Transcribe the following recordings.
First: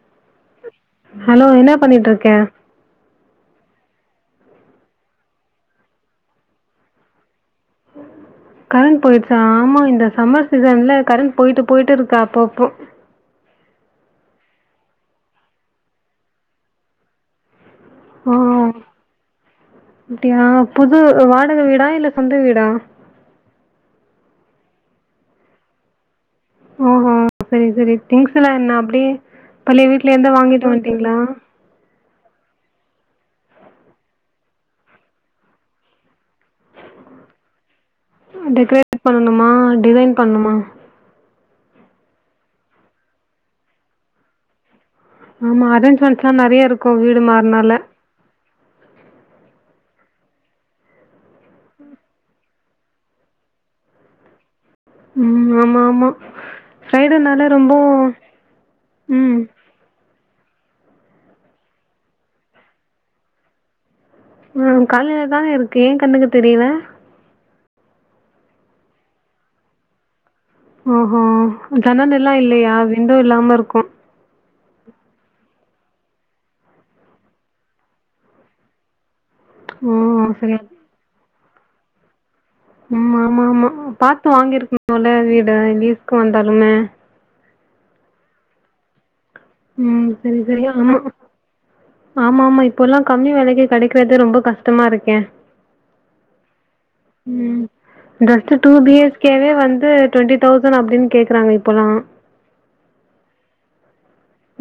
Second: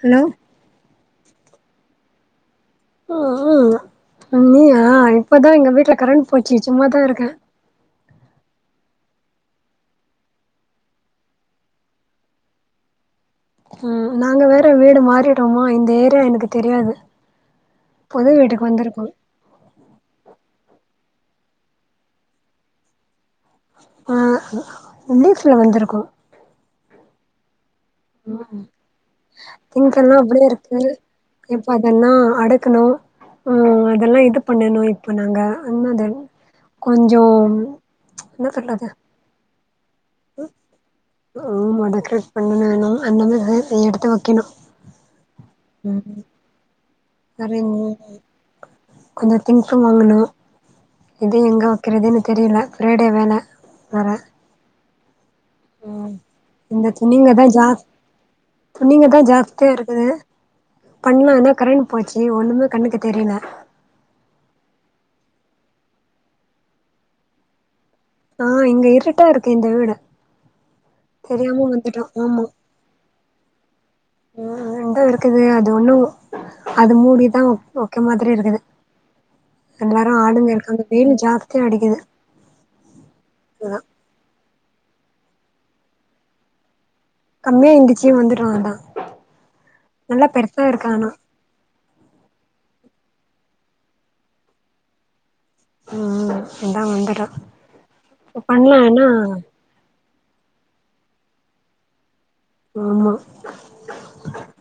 Hello hello என்னா பண்ணிட்டு இருக்கே ம் அ நீ அ இப்பதா எங்க வீட்ல கரண்ட் போச்சு சும்மாதா இருக்க ம் கரண்ட் போயிடுச்சா ஆமா இந்த சம்மர் சீசன்ல கரண்ட் போயிட்டு போயிட்டு இருக்கா அப்பப்போ ம் நாங்க வேற வீடு மாறிட்டோமா இந்த ஏர்யா எனக்கு தெர்யாது புது ஓ! வீட்டுக்கு வந்திருக்கோ அது வாடக வீடா இல்ல சொந்த வீடா அ லீஸ்ல வந்திருக்கோ அ அ செரி செரி திங்க்ஸ்ல்லா என்ன அப்டியே பழைய வீட்ல திங்க்கெல்லா இருந்தே அப்டியே வாங்கிட்டு இருக்கு வட்டீங்களா இப்ப அதெல்லா அடுக்கணு அ அதெல்லா இது பண்ணணு இப்போ நாங்க [unintelligible] கொஞ்சோ என்ன சொல்றது பண்ணமா ஆமா டெக்ரேட் பண்ணணு அந்தா மாரி எடுத்து வைக்கணு ஆமா அரேஞ்மென்ட்சு நெறைய இருக்கும் வீடு வேற மாற்னாலே கொஞ்சோ திங்க்ஸ்சும் வாங்கணும் எது எங்க வைக்கறதுன்னு தெரியல ஃப்ரைடே வேண வேர ம் ஆமா ஆமா துணிங்க தா ஃப்ரைடேனாலே ரொம்போ ஜாஸ் துணிங்க தா ஜாஸ்தியா இருக்குது பண்ணலாம் ஆனா கரண்ட் போச்சு ஒண்ணுமே கண்ணுக்கு தெரில அ காலைலதானே இருக்கு ஏ கண்ணுக்கு தெரில அ இங்க இருட்டா இருக்கு இந்த வீடு ஓஹோ தெரியாம வந்துட்டோ ஜன்னல் எல்லா இல்லியா விண்டோ இல்லாம இருக்கு உ ரெண்டும் இருக்குது அது ஒண்ணு அது மூடிதா வைக்க மாதிரி இருக்குது அந்த ஓ! வோரம் ஆளுங்க சரி. இருக்காங்க வெயலும் ஜாஸ்தியா அடிக்குது ம் ஆமா ஆமா அதா பாத்து வாங்கிருக்கலும்ல வீடு லீஐஸ்க்கு வந்தாலுமே கம்மியா இருந்துச்சு வந்துட்டோ அதா ம் நல்லா செரி பெருசா செரி இருக்கு ஆமா ஆனா ஆமா ஆமா இப்பல்லா கம்மி வேலக்கி கெடைக்கறது ரொம்ப கஷ்டமா இருக்கே ம் அதா வந்துட்டோ ம் ஜஸ்ட் டூ பண்லா பி ஆனா ஹெச் கேவே வந்து டுவெண்டி தௌசண்ட் அப்டின்னு கேக்றாங்க இப்பெல்லா ஆமா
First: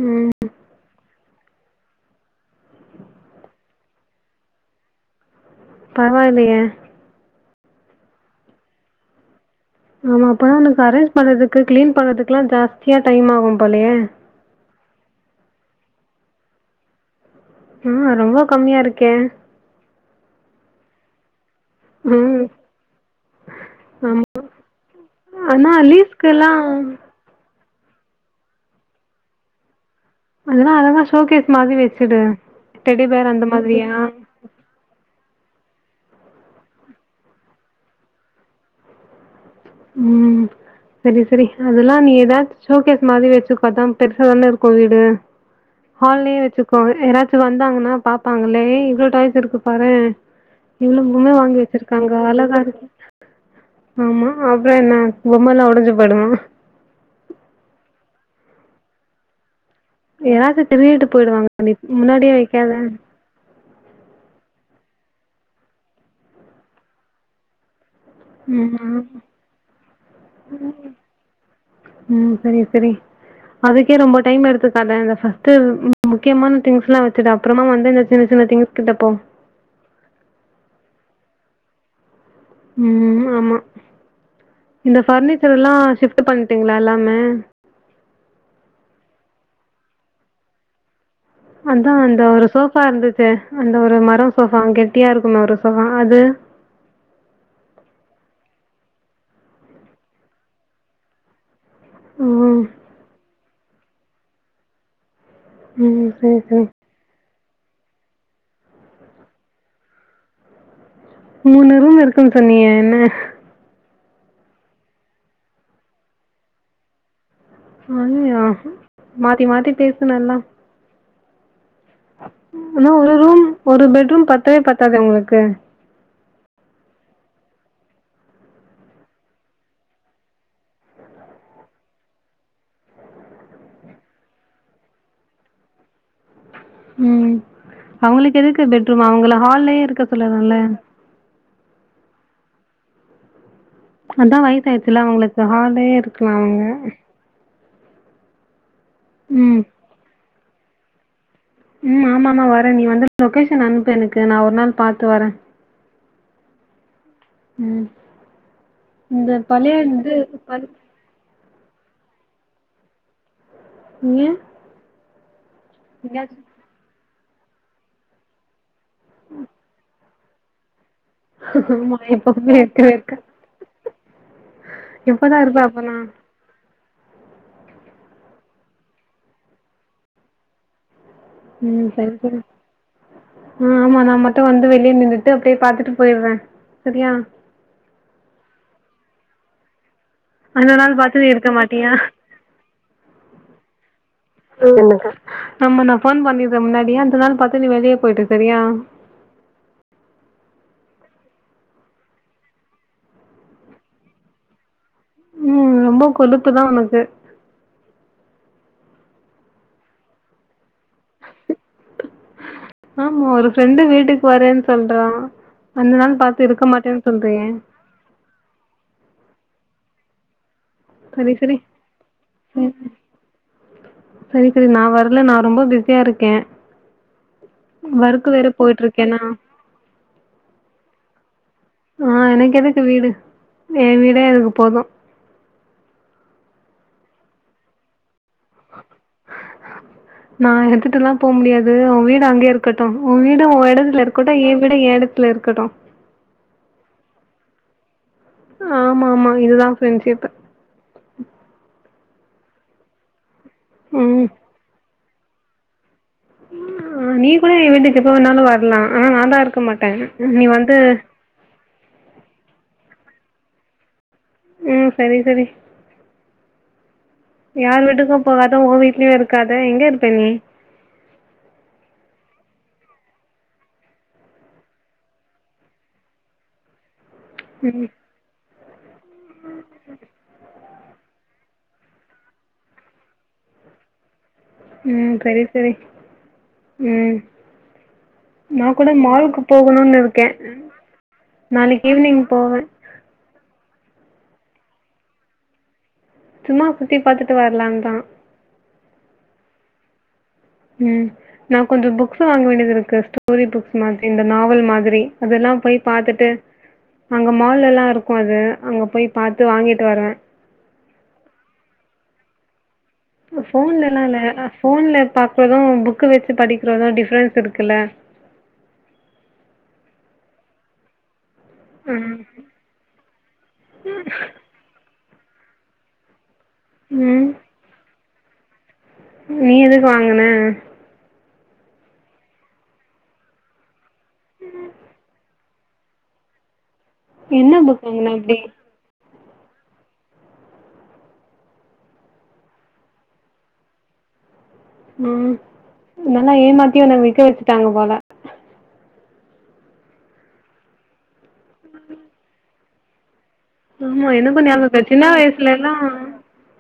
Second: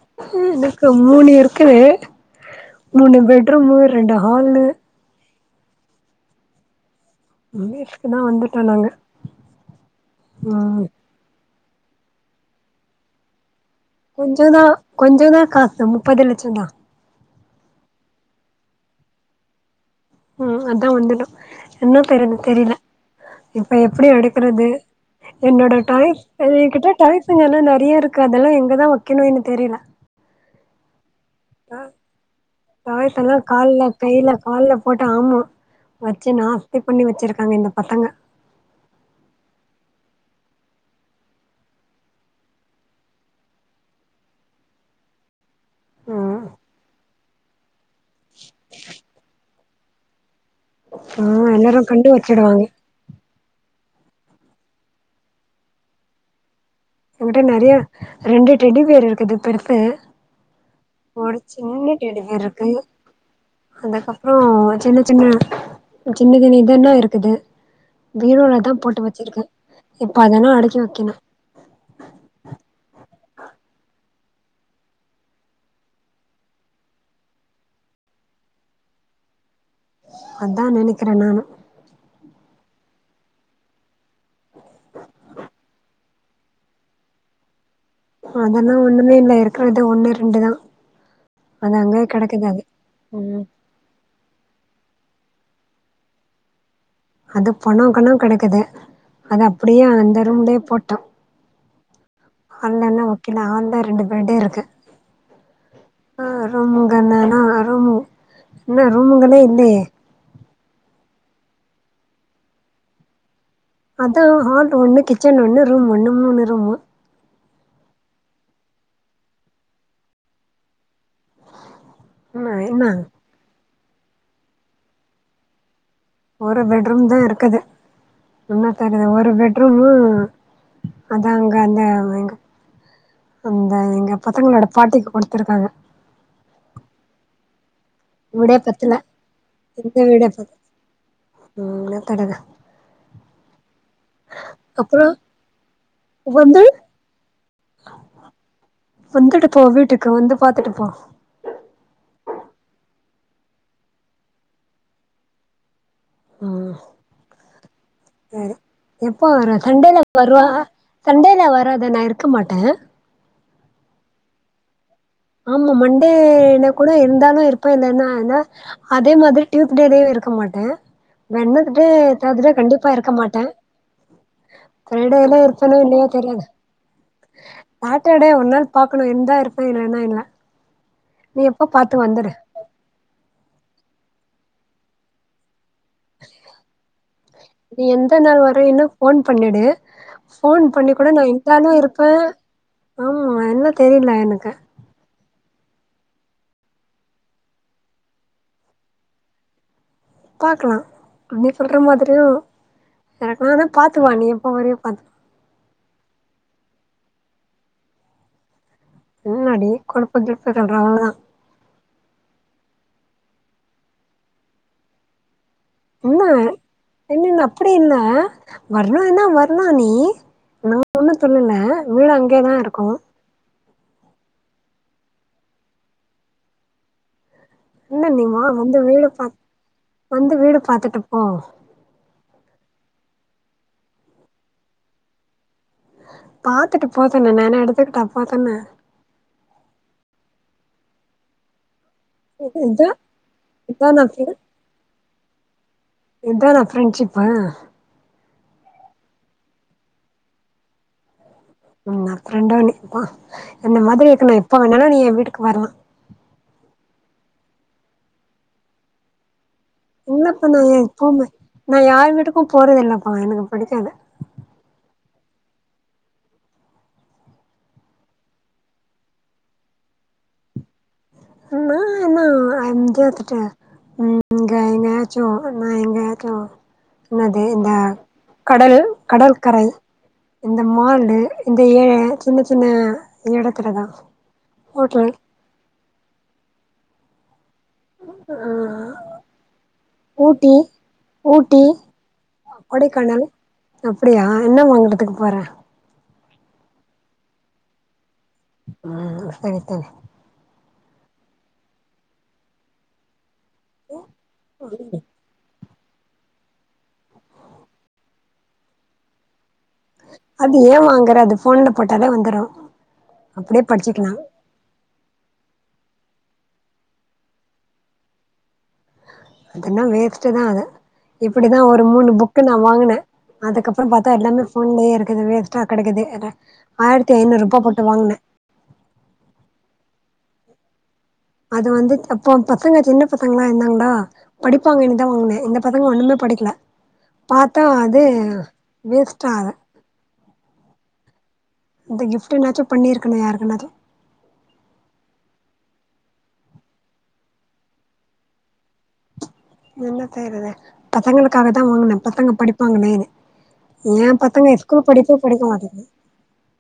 ம். இ எனக்கம் மூணு இருக்குது மூணு பெட்ருமு ரெண்டு ஹால்லு பரவாயில்லியே [unintelligible] தா வந்துட்ட நாங்க ஆமா அப்பதா எனக்கு ம் அரேஞ்ச் பண்றதுக்கு கிளீன் பண்றதிக்லா ஜாஸ்தியா டைம் ஆகும் போலயே! கொஞ்ச தா கொஞ்ச தா காசு முப்பது லட்சந்தா ம் ரொம்ப கம்மியா இருக்கே ம் அதா வந்துடோ என்ன தெரினு ம். தெரில இப்ப எப்டி ஆமா. அடுக்கிறது ஆனா என்னோட டாய் லீஸ்க்குல்லா எதுகிட்ட டாய்ஸ் இங்க எல்லா நெற அப்டியே இருக்கு அதெல்லா எங்கதா வைக்கனுன்னு தெரில [unintelligible] மாதிரி தா வச்சுடு டெடி பேர் தயத்தெல்லா அந்த கால்ல மாதிரியா கையில கால்ல போடா ஆமா வெச்சி நாஸ்தி பண்ணி வெச்சிருக்காங்க இந்த பசங்க ம் சேரி சேரி அதெல்லா நீதா ஷோகேஸ் மாரி வெச்சுக்கோ அதா பெருசாதான்ன இருக்கு வீடு ஹால்லேயே ம் வெச்சுக்கோ யாராச்சும் வந்தாங்கன்னா பாப்பாங்களே இவ்ளோ டாய்ஸ் இருக்கு பாறே இவ்ளோ பொம்மே ம் வாங்கி எல்லாரு வெச்சிருக்காங்க கண்டு அழகா வச்சிடுவாங்க இருக்கு ஆமா அப்ரோ என்ன பொம்மலா ஒடஞ்சி போய்டுமா ஏ கிட்ட நெறைய ரெண்டு டெடிபியர் இருக்குது பெருஸ் எதாச்சி திருடிட்டு போயிடுவாங்க அத முன்னாடியே வைக்காத அதுக்கப்ரோ சின்ன சின்ன சின்னது இதெல்லா இருக்குது பிரோலதா ம் போட்டு ஆமா வெச்சிருக்க இப்ப அதெல்லா அடுக்கி வைக்கணு ம் செரி செரி அதுகேப் ரொம்ப டைம் எடுத்துக்காத அந்த ஃபர்ஸ்ட் மு முக்கியமான திங்ஸ்லா வெச்சுடு அப்புறமா வந்து இந்த சின்ன சின்ன திங்ஸ் கிட்ட போ அத்தா நெனைக்கிற நானு ம் ஆமா இந்த பர்னிச்சர் எல்லா சிப் பண்டேங்களா எல்லாமே அதெல்லா ஒண்ணுமே இல்ல இருக்கறது ஒன்னு ரெண்டுதா அது அதா அங்கயே அந்த ஒரு கெடக்குது அது சோஃபா இருந்துச்சே அந்த ஒரு மரோ சோஃபா அங்கே குட்டியா இருக்கு ஒரு சோஃபா அது அது பொணோ கணோ கனக்குது அது அப்டியே அந்த ரூம்லே போட்டோ ம் அந்தனா ஓகேனா ஹால்ல ரெண்டு பெட்டு இருக்கு ம் அ சரி சரி ரொங்க நனா அம்மு என்ன ரூமுங்களே இல்லியே மூணு ரூம் இருக்குன்னு சொன்னியே என்ன அதா ஹால் ஒன்னு கிச்சன் ஒன்னு ரூம் ஒன்னு மூணு ரூமு ஐயா மாத்தி மாத்தி பேசன எல்லா இன்ன என்னா ஒரு ரூம் ஒரு பெட்ரூம் பத்தவே பத்தாதே உங்ளுக்கு ஒரு பெட்ரூம் தா இருக்குது என்ன தர்ரது ஒரு பெட்ரூமு அதா அங்க அந்த எங்க அந்த எங்க பசங்களோட பாட்டிக்கு குடுத்துருக்காங்க உம் அவங்களுக்கு வீடே எதுக்கு பத்தல பெட்ரூம் அவங்கள ஹால்லயே இந்த இருக்க சொல்லலால தடதா அதா வயசாயிச்சில்ல அவங்களுக்கு ஹாலே வந்து இருக்கலால்ல வந்துட்டு ம் போ வீட்டுக்கு வந்து பாத்துட்டுப்போ உம் ஆமாமமா வர நீ வந்து லொகேஷன் அனுப்பு எனக்கு நான் ஒரு நாள் பாத்து வர ஆ சரி எப்போ இந்த வர பழைய சண்டேல இது வருவா பல் சண்டேல வர அத நான் இருக்க மாட்ட நீங்க ஆமா மண்டேல கூட இருந்தாலு இருப்ப இல்லன்னா என்ன அதே மாதிரி டியூத்டேலையும் இருப் க்க மாட்ட வெனத்டே ஆமா தேத்டே எப்பவுமே கண்டிப்பா இருக்கவே இருக்க மாட்ட எப்பதா ஃபரைடேலாம் இருப்ப இருப்பேனோ அப்பனா இல்லையா தெரியாது சாட்டர்டே ஒரு நாள் பாக்கணும் எந்தா இருப்ப இல்லனா இல்ல நீ எப்போ உம் பாத்து சரி வந்துரு சரி ம் ஆமா நா மட்டு வந்து வெளியே நின்னுட்டு அப்படியே பாத்துட் நீ எந்த நாள் வர இன்னு ஃபோன் பண்ணிடு போன் அடுத்த பண்ணி நாள் கூட நா பாத்து நீ இருக்க இருந்தாலு மாட்டியா இருப்ப ஆமா என்ன தெரில எனக்கு [unintelligible] ஆமா நா ஃபோன் பண்ணிறே முன்னாடியே அந்த நாள் பாத்து நீ வெளியே போயிடு சரியா பாக்கலா நீ சொல்ற மாதிரியும் எனக்குனதா பார்த்து வா நீ எப்போ வரையோ பார்த்து உம் ரொம்ப கொழுப்பு தா உனக்கு என்னாடி கொழுப்பு கிழுப்பு சொல்ற அவளவு தா ஆமா ஒரு ஃப்ரெண்டு வீட்டுக்கு வரேன்னு சொல்றா அந்த நாள் என்னா பாத்து இருக்க மாட்டேன்னு என்னன்ன சொல்றியே அப்டி என்ன வரான்னா வரலா நீ நா ஒண்ணு சரி சொல்லல வீடு அங்கேதா இருக்கு செரி செரி நா வரல நா ரொம்ப பிஸியா இருக்கே என்ன நீ ஒர்க்கு வா வேற வந்து போயிட்டு வீடு இருக்கேன்னா பாத் வந்து வீட பாத்துட்டுப்போ ஆ எனக்கு எதுக்கு வீடு எ வீடே எனக்கு போது பாத்துட்டு போவேண்டியதான எடுத்துகிட்ட அப்பாதானே நா எடுத்துட்டுல்லா போ முடியாது இது ஊ வீடு அங்கயே இருக்கட்டு இதா ஊ வீடு உன் இதானா எடத்துல ஃப்ரெ இருக்கட்டு ஏ வீடு எ எடத்துல இருக்கட்டு இதானா ஃப்ரெண்ஷிப்பு ஆமாமா இதுதா ஃப்ரெண்ஷிப்பு ம் ந ஃப்ரெண்டோனே பா இந்த மாதிரி ம் இருக்கனு எப்ப வேணாலு நீ எ வீட்டுக்கு வரலா நீ கூட ஏ வீட்டுக்கு எப்ப வேனாலு வரல ஆனா நாந்தா இருக்க மாட்டேன் நீ இல்லப்பா நா வந்து எப்பவுமே நா யார் வீட்டுக்கு போறது இல்லப்பா எனக்கு பிடிக்காது ம் செரி செரி யார் வீட்டுக்கு போகாத உ வீட்லயு இருக்காத எங்க இருப்ப நீ ந என்ன ஆ அ எத்துட்ட ம்‌ இங்கயெங்காயாச்சோ நாயெங்கயாச்சோ என்னது இந்த ம் கடல் கடல்கரை ம் இந்த மாலு இந்த ஏழ சின்ன சின்ன எடத்துல தா ம் செரி செரி ம் ஆ நா கூட மால்கு போகணுன் இருக்கே ஊட்டி ஊட்டி நாளைக்கு ஈவினிங் போவேன் அப்படியா என்ன வாங்கறதுக்கு போற சும்மா சுத்தி பாத்துட்டு வரலான் தா அ ம் நா கொஞ்ச புக்ஸ் வாங்க வேண்டியதுருக்கு கஷ்டோ ஸ்டோரி புக்ஸ் மாதிரி இந்த நாவல் மாதிரி அதெல்லா போயி பாத்துட்டு அங்க மால்லலெல்லா இருக்கு அது அங்க போய் பாத்து வாங்கிட்டு வருவ வேறு அது ஃபோன்ல போட்டாலே வந்துரு அப்டியே ஃபோன்ல எல்லா படிச்சுக்கலா இல்ல அ ஃபோன்ல பாத்தது புக் புக்கு வெச்சி படிக்கிறோனா டிஃப்ரென்ஸ் இருக்குல்ல அதன்னா வேஸ்ட்டுதா அது இப்டிதா ஒரு மூணு ம் புக்கு நா வாங்குனேன் அதுக்கப்புறம் பார்த்தா எல்லாமே போன்லயே இருக் இது வேஸ்ட்டா கெடக்குது அத ஆயிரத்தி ம் ஐநூறுபா போட்டு வாங்குன நீ எதுக்கு வாங்குன அது வந்து அப்போ பசங்க சின்ன பசங்களா இருந்தாங்களா படிப்பாங்கன்னுதா வாங்குனே இந்த பாத்தோம்னா ஒண்ணுமே படிக்கல என்ன பாத்தா புக் அது வாங்கின அப்படி வேஸ்ட்டாகுது இந்த கிஃப்ட்டு என்னாச்சும் பண்ணிருக்கணும் யாருக்குன்னாது ம் நல்லா ஏமாத்தி ஒன்ன விக்க வச்சுட்டாங்க போல என்ன செய்றது பசங்களுக்காகதா வாங்குனேன் பசங்க படிப்பாங்களேன்னு ஆமா ஏ என்ன பசங்க பண்ணியாகறது ஸ்கூல் சின்ன படிப்பே படிக்க வயசுல எல்லா மாட்டேங்குது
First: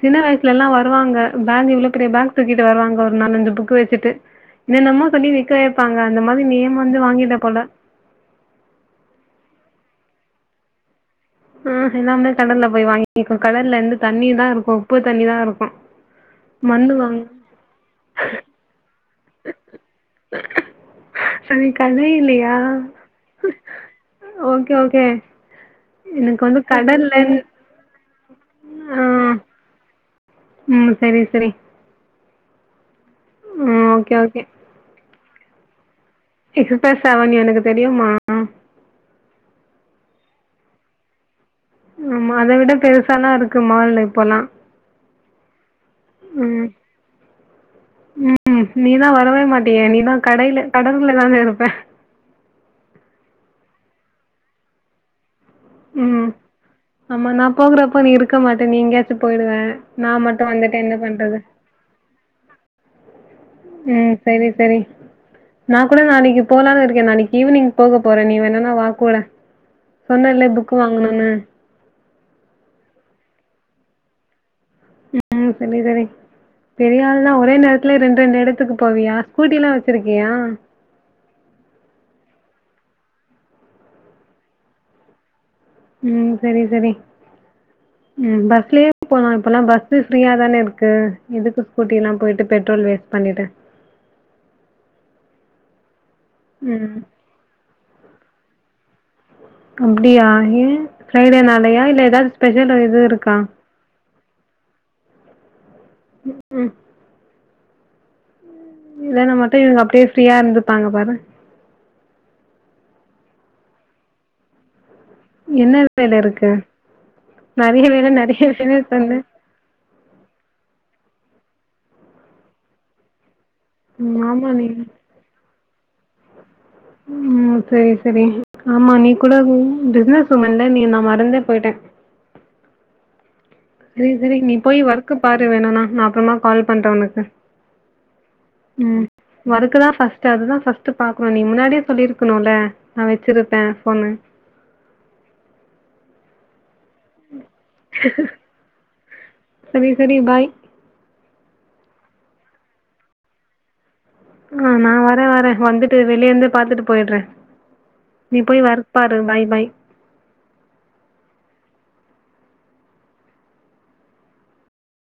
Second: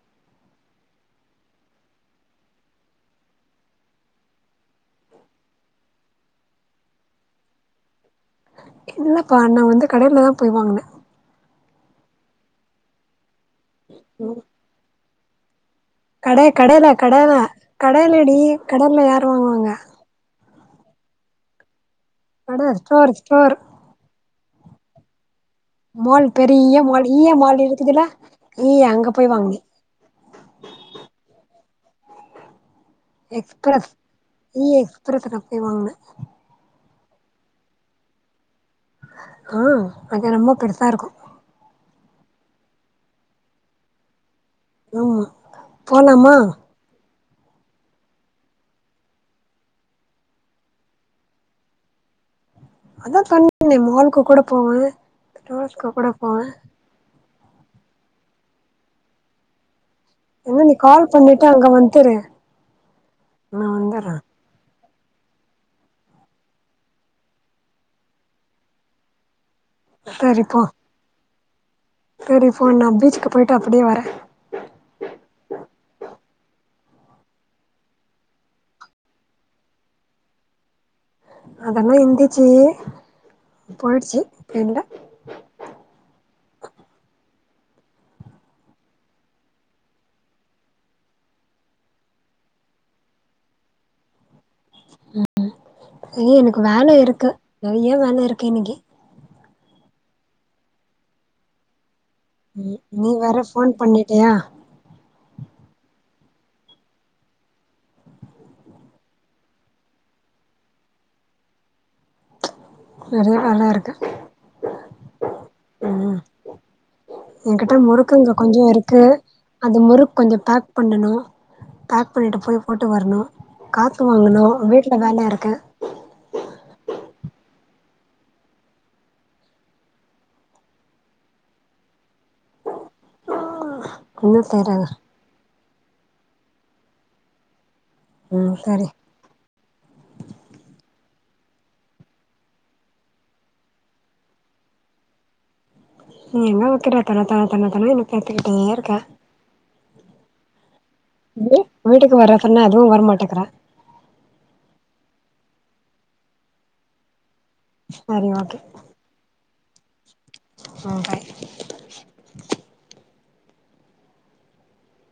சின்ன வயசுல எல்லா வருவாங்க பேக் இவ்ளோ பெரிய பேக் தூக்கிட்டு வருவாங்க ஒரு நாலஞ்சு புக்க வச்சிட்டு என்னமோ பண்ணி விக்க வப்பாங்க‌ அந்த மாரி நீயும் வந்து வாங்கிட்ட போல இல்லப்பா நா வந்து கடையிலதா போய் வாங்குன ஆ எல்லாமே கடல்ல போய் வாங்கிக்கோ கடல்ல வந்து தண்ணிதா இருக்கும் உப்பு தண்ணிதா இருக்கும் கட கடேல மண்ணு வாங்க கடிலா கடலடி கடல்லல யார் வாங்குவாங்க சரி கண்ணு இல்லையா கட store store okay okay mall எனக்கு வந்து பெரிய மால் கடல்ல ஈய மால் இருக்குதுல்ல ஈய ஆ அங்க போய் வாங்குனே ம் சரி சரி ம் எக்ஸ்பிரஸ் ஓகே ஓகே இ எக்ஸ்பிரஸ்ல போய் வாங்குனே க்ரிப்டா செவன் எனக்கு தெரியும்மா ஆ அது ரொம்ப பெருசா இருக்கும் ஆமா அத விட பெருசாலா இருக்கு மால் இப்பல்லா ஆமா போலாமா ம் நீதா வரவே மாட்டியே நீதா கடையில கடல்தானே இருப்ப அதா பண்ணுவேனே மால்க்கு கூட போவ ரோஸ்க்குகூட ம் போவே ஆமா நான் போகுறப்போ நீ இருக்க மாட்ட நீ எங்கயாச்சு போயிடுவ நா மட்டும் நீ வந்துட்டு என்ன கால் பண்றது பண்ணிட்டு அங்க வந்துரு நா வந்துர்றே ம் சரி சரி நா கூட நாளைக்கு போலான்னு இருக்கேன் நாளைக்கு ஈவினிங் போகப் போற நீ வேணுன்னா வா கூட சொன்னேல்ல புக்கு வாங்கணுன்னு சரிப்பா நா பீச்சுக்கு போயிட்டு அப்டியே வர ம் பண்ணித் தரே பெரியாள் தான் ஒரே நேரத்துலே ரெண்டு ரெண்டு எடத்துக்கு போவியா ஸ்கூட்டில்லாம் வச்சிருக்கியா அதெல்லா இருந்துச்சி போயிடுச்சு இப்ப இல்ல ம் சரி சரி ம் பஸ்லேயே போலாம் இப்போல்லா பஸ்ஸு ஃப்ரீயா தானே இருக்கு எதுக்கு ஸ்கூட்டில்லாம் போயிட்டு பெட்ரோல் வேஸ்ட் பண்ணிட்டு ஐய எனக்கு வேல ம் இருக்கு நெறைய வேல இருக்கு இன்னைக்கி அப்டியா ஏன் ஃப்ரைடேனாலயா இல்ல எதாது ஸ்பெஷலா ம் எதுவு நீ இருக்கா வேற ஃபோன் பண்ணிட்டியா ம் இல்லன்னா மட்டும் இவுங்க அப்டியே ஃப்ரீயா இருந்துப்பாங்க பாரு நெறைய வேல இருக்கு என்ன வேல இருக்கு எங்கிட்ட நெறைய வேல முறுக்கு இங்க நெறைய கொஞ்சோ வேல இருக்கு சொன்ன அந்த முறுக் கொஞ்சோ பேக் பண்ணனு பேக் பண்ணிட்டு போய் போட்டு வரணு காத்து ம் வாங்கனு ஆமா நீ வீட்ல வேல இருக்கு ம் செரி செரி ஆமா நீ கூட பிசினஸ் உமன்ல நீ நா மறந்தே போயிட்ட செரி செரி இன்னு நீ போய் செய்றாங்க ஒர்க்க பாரு வேணுணா நா அப்றமா கால் பண்ற வொனக்கு ம் வருக்குதா ஃபஸ்ட் அதுதா ஃபஸ்ட் பாக்கணு நீ முன்னாடியே சொல்லிருக்கணுல நா வச்சிருப்ப போனு நீ எங்க வைக்கற தொன தொன தொன தொனனு நீ கத்திக்கிட்டே இருக்க சரி சரி பாய் து வீட்டுக்கு வற சொன்னா அதுவு வரமாட்டக்கற ஆ நா வர வர வந்துட்டு வெளியேந்து பாத்துட்டு போயிடுற சரி நீ ஓகே போய் வெர்க் பாரு பாய் பாய் ம் பாய்